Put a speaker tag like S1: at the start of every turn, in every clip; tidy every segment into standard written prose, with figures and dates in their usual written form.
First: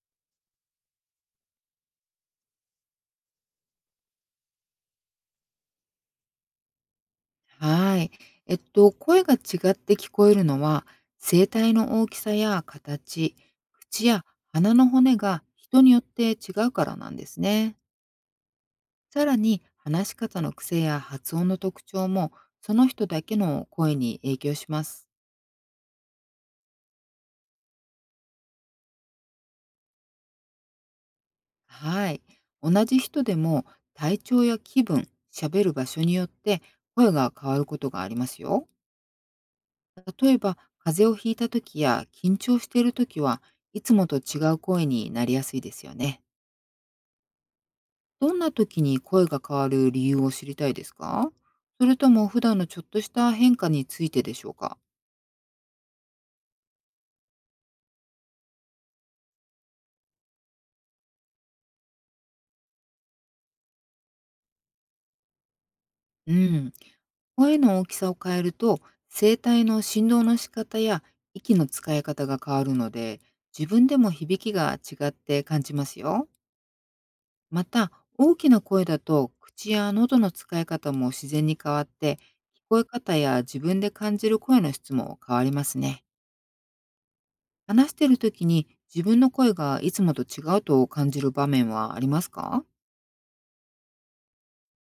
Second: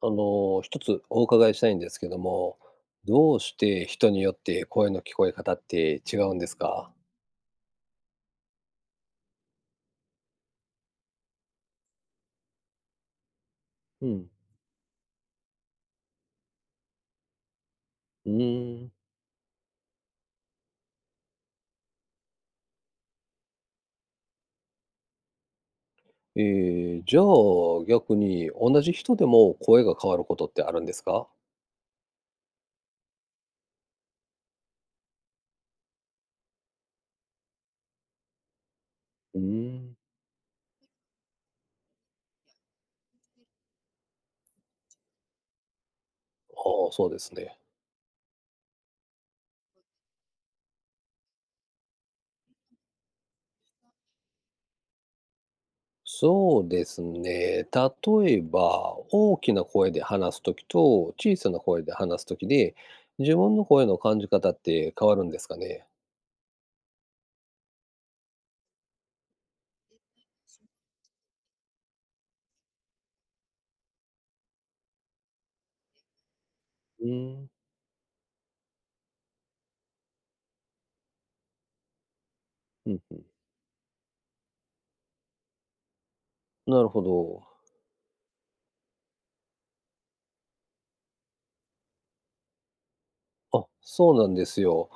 S1: あの、一つお伺いしたいんですけども、どうして人によって声の聞こえ方って違うんですか？
S2: はい。声が違って聞こえるのは、声帯の大きさや形、
S1: う
S2: 口や
S1: ん。
S2: 鼻の骨が人によって違うからなんですね。
S1: うーん。
S2: さらに、話し方の癖や発音の特徴も、その人だけの声に影響します。
S1: えじゃあ逆に同じ人でも声が変わることってあるんですか？
S2: はい。同じ人でも、体調や気分、喋る場所によって声が変わることがありますよ。
S1: うーん。
S2: 例えば、風邪をひいた時や緊張している時はいつもと違う声になりやすいですよね。
S1: ああ、そうですね。
S2: どんな時に声が変わる理由を知りたいですか？それとも普段のちょっとした変化についてでしょうか？
S1: そうですね。例えば、大きな声で話すときと小さな声で話すときで、自分の声の感じ方って変わるんですかね。
S2: うん。声の大きさを変えると声帯の振動の仕方や息の使い方が変わるので自分でも響きが違って感じますよ。
S1: うーん。
S2: また、大きな声だと口や喉の使い方も自然に変わって、聞こえ
S1: うん。う
S2: 方
S1: ん。
S2: や自分で感じる声の質も変わりますね。
S1: なるほど。
S2: 話している時に自分の声がいつもと違うと感じる場面はありますか？
S1: あ、そうなんですよ。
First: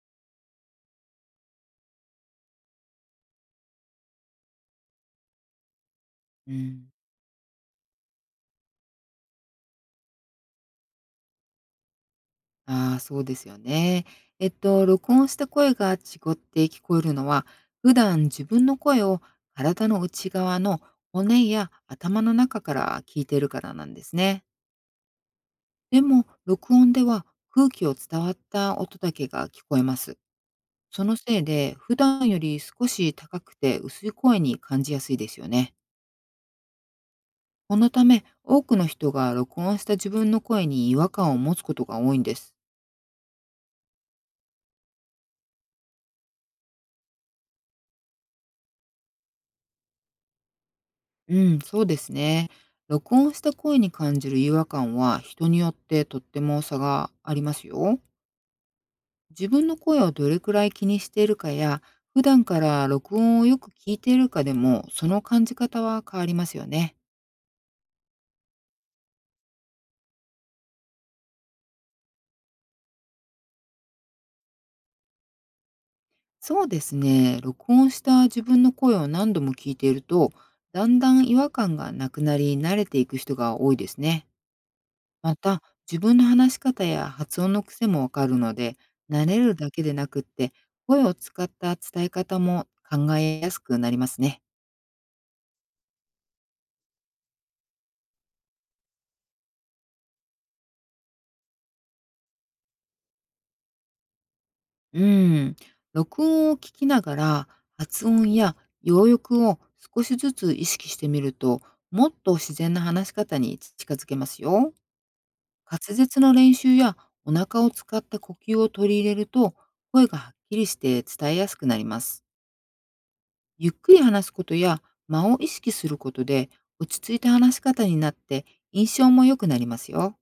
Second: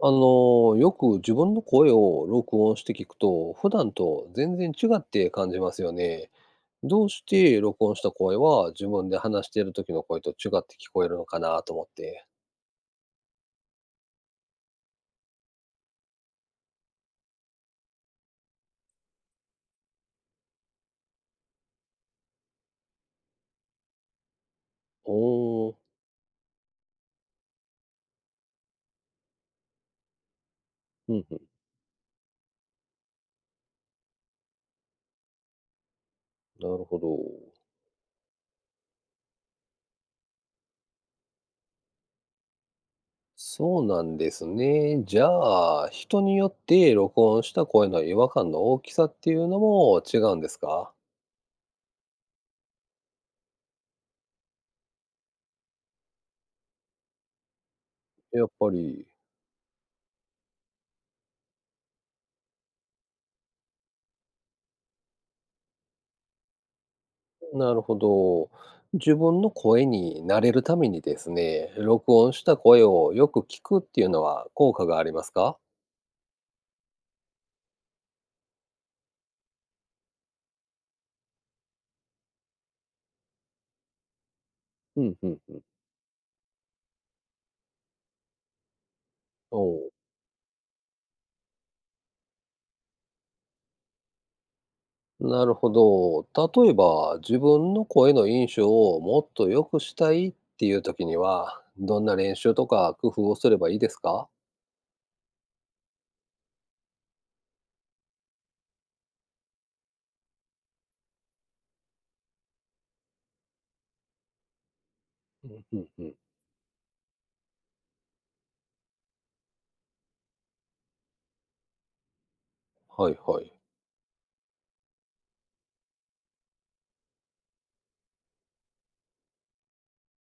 S1: あの、よく自分の声を録音して聞くと、普段と全然違って感じますよね。
S2: うん。
S1: どうして録音した声は自分で話している時の声と違って聞こえるのかなと思って。
S2: ああ、そうですよね。録音した声が違って聞こえるのは、普段自分の声を体の内側の骨や頭の中から聞いているからなんですね。
S1: おー、
S2: でも、録音では空気を伝わった音だけが聞こえます。そ
S1: う
S2: の
S1: んうん、
S2: せいで、普段より少し高くて薄い声に感じやすいですよね。
S1: なるほど。
S2: このため、多くの人が録音した自分の声に違和感を持つことが多いんです。
S1: そうなんですね。じゃあ、人によって録音した声の違和感の大きさっていうのも違うんですか？
S2: うん、そうですね。録音した声に感じる違和感は人によってとっても差がありますよ。
S1: やっぱり。
S2: 自分の声をどれくらい気にしているかや、普段から録音をよく聞いているかでも、その感じ方は変わりますよね。
S1: なるほど。自分の声に慣れるためにですね、録音した声をよく聞くっていうのは効果がありますか？
S2: そうですね。録音した自分の声を何度も聞いていると、だんだん違和感がなくなり、慣れていく人が多いですね。
S1: うんう
S2: ま
S1: んうん。
S2: た、自分の話し方や発音の癖もわかるので、慣れる
S1: お
S2: だけ
S1: う。
S2: でなくって、声を使った伝え方も考えやすくなりますね。
S1: なるほど。例えば、自分の声の印象をもっと良くしたいっていう時には、どんな練習とか工夫をすればいいですか？
S2: うん。録音を聞きながら、発音や要抑を少しずつ意識してみると、もっと自然な話し方に近づけますよ。
S1: うんうん
S2: 滑
S1: うん。
S2: 舌の練習やお腹を使った呼吸を取り入れると、声がはっきりして伝えやすくなります。
S1: はいはい。
S2: ゆっくり話すことや間を意識することで、落ち着いた話し方になって印象も良くなりますよ。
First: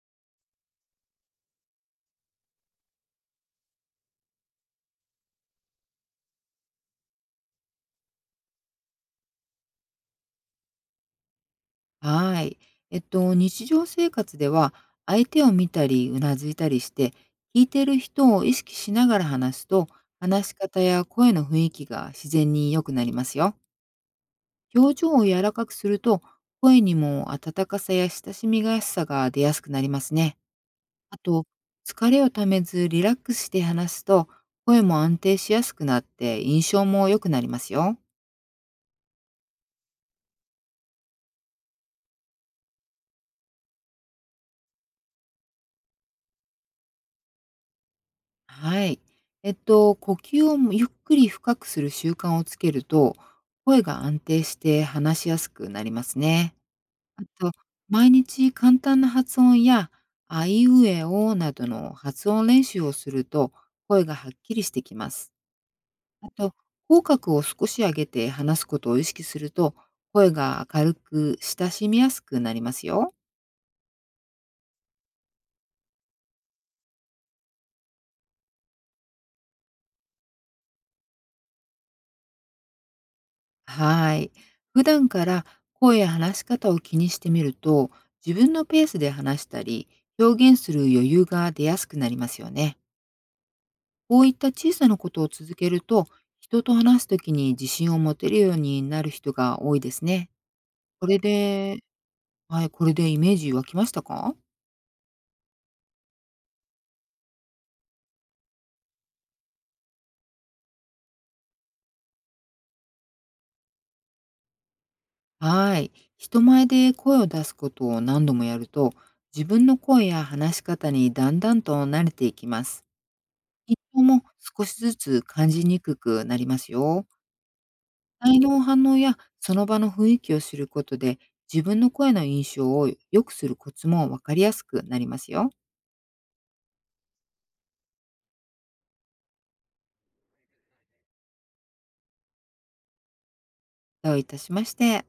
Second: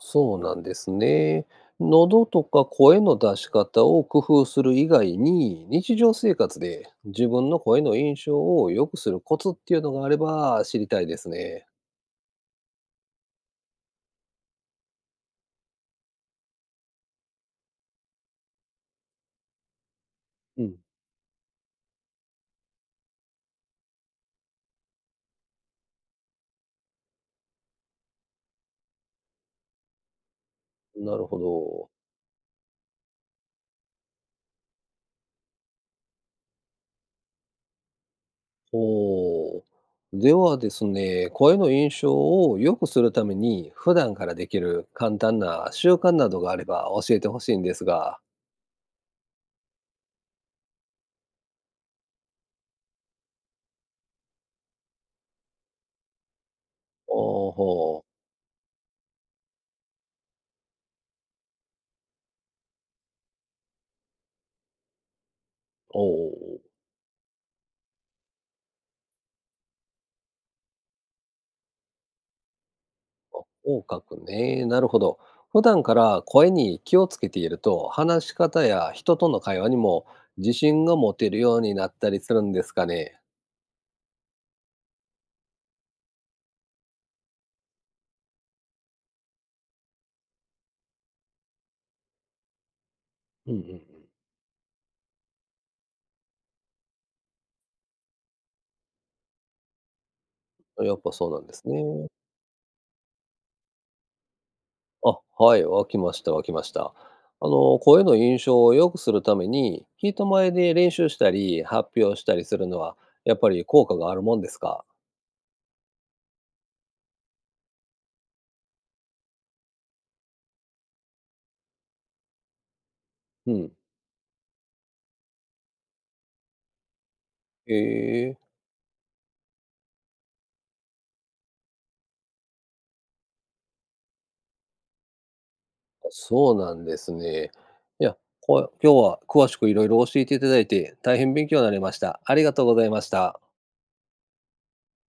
S1: そうなんですね。喉とか声の出し方を工夫する以外に、日常生活で自分の声の印象を良くするコツっていうのがあれば知りたいですね。
S2: はい。日常生活では相手を見たりうなずいたりして、聞いている人を意識しながら話すと、話し
S1: うん。
S2: 方や声の雰囲気が自然に良くなりますよ。表情を柔らかくすると、声にも温かさや親しみやすさが出やすくなりますね。
S1: な
S2: あ
S1: るほ
S2: と、
S1: ど。
S2: 疲れをためずリラックスして話すと、声も安定しやすくなって印象も良くなりますよ。
S1: おー。ではですね、声の印象を良くするために、普段からできる簡単な習慣などがあれば教えてほしいんですが。
S2: はい。呼吸をゆっくり深くする習慣をつけると、声が安定して話しやすくなりますね。あ
S1: お
S2: と、
S1: ーほ
S2: 毎
S1: ー。
S2: 日簡単な発音や、あいうえおなどの発音練習をすると、声がはっきりしてきます。
S1: お
S2: あと、
S1: ー。
S2: 口角を少し上げて話すことを意識すると、声が明るく親しみやすくなりますよ。
S1: 口角ね、なるほど。普段から声に気をつけていると、話し方や人との会話にも自信が持てるようになったりするんですかね。
S2: はい。普段から声や話し方を気にしてみると、自分のペースで話したり、表現する余裕が出やすくなりますよね。
S1: うんうん
S2: こういった小さなことを続けると、人と話すときに自信を持てるようになる人が多いですね。
S1: うん。やっ
S2: こ
S1: ぱ
S2: れ
S1: そうなんです
S2: で
S1: ね。
S2: はい、これでイメージ湧きましたか？
S1: あ、はい、わきました、わきました。あの、声の印象を良くするために、人前で練習したり、発表したりするのは、やっぱり効果があるもんですか？
S2: はい。人前で声を出すことを何度もやると、自分の声や話し方にだんだんと慣れていきます。
S1: うん。
S2: 緊張も少しずつ感じにくくなりますよ。
S1: へえ。
S2: 体の反応やその場の雰囲気を知ることで、自分の声の印象を良くするコツもわかりやすくなりますよ。
S1: そうなんですね。いや、こ今日は詳しくいろいろ教えていただいて、大変勉強になりました。ありがとうございました。
S2: どういたしまして。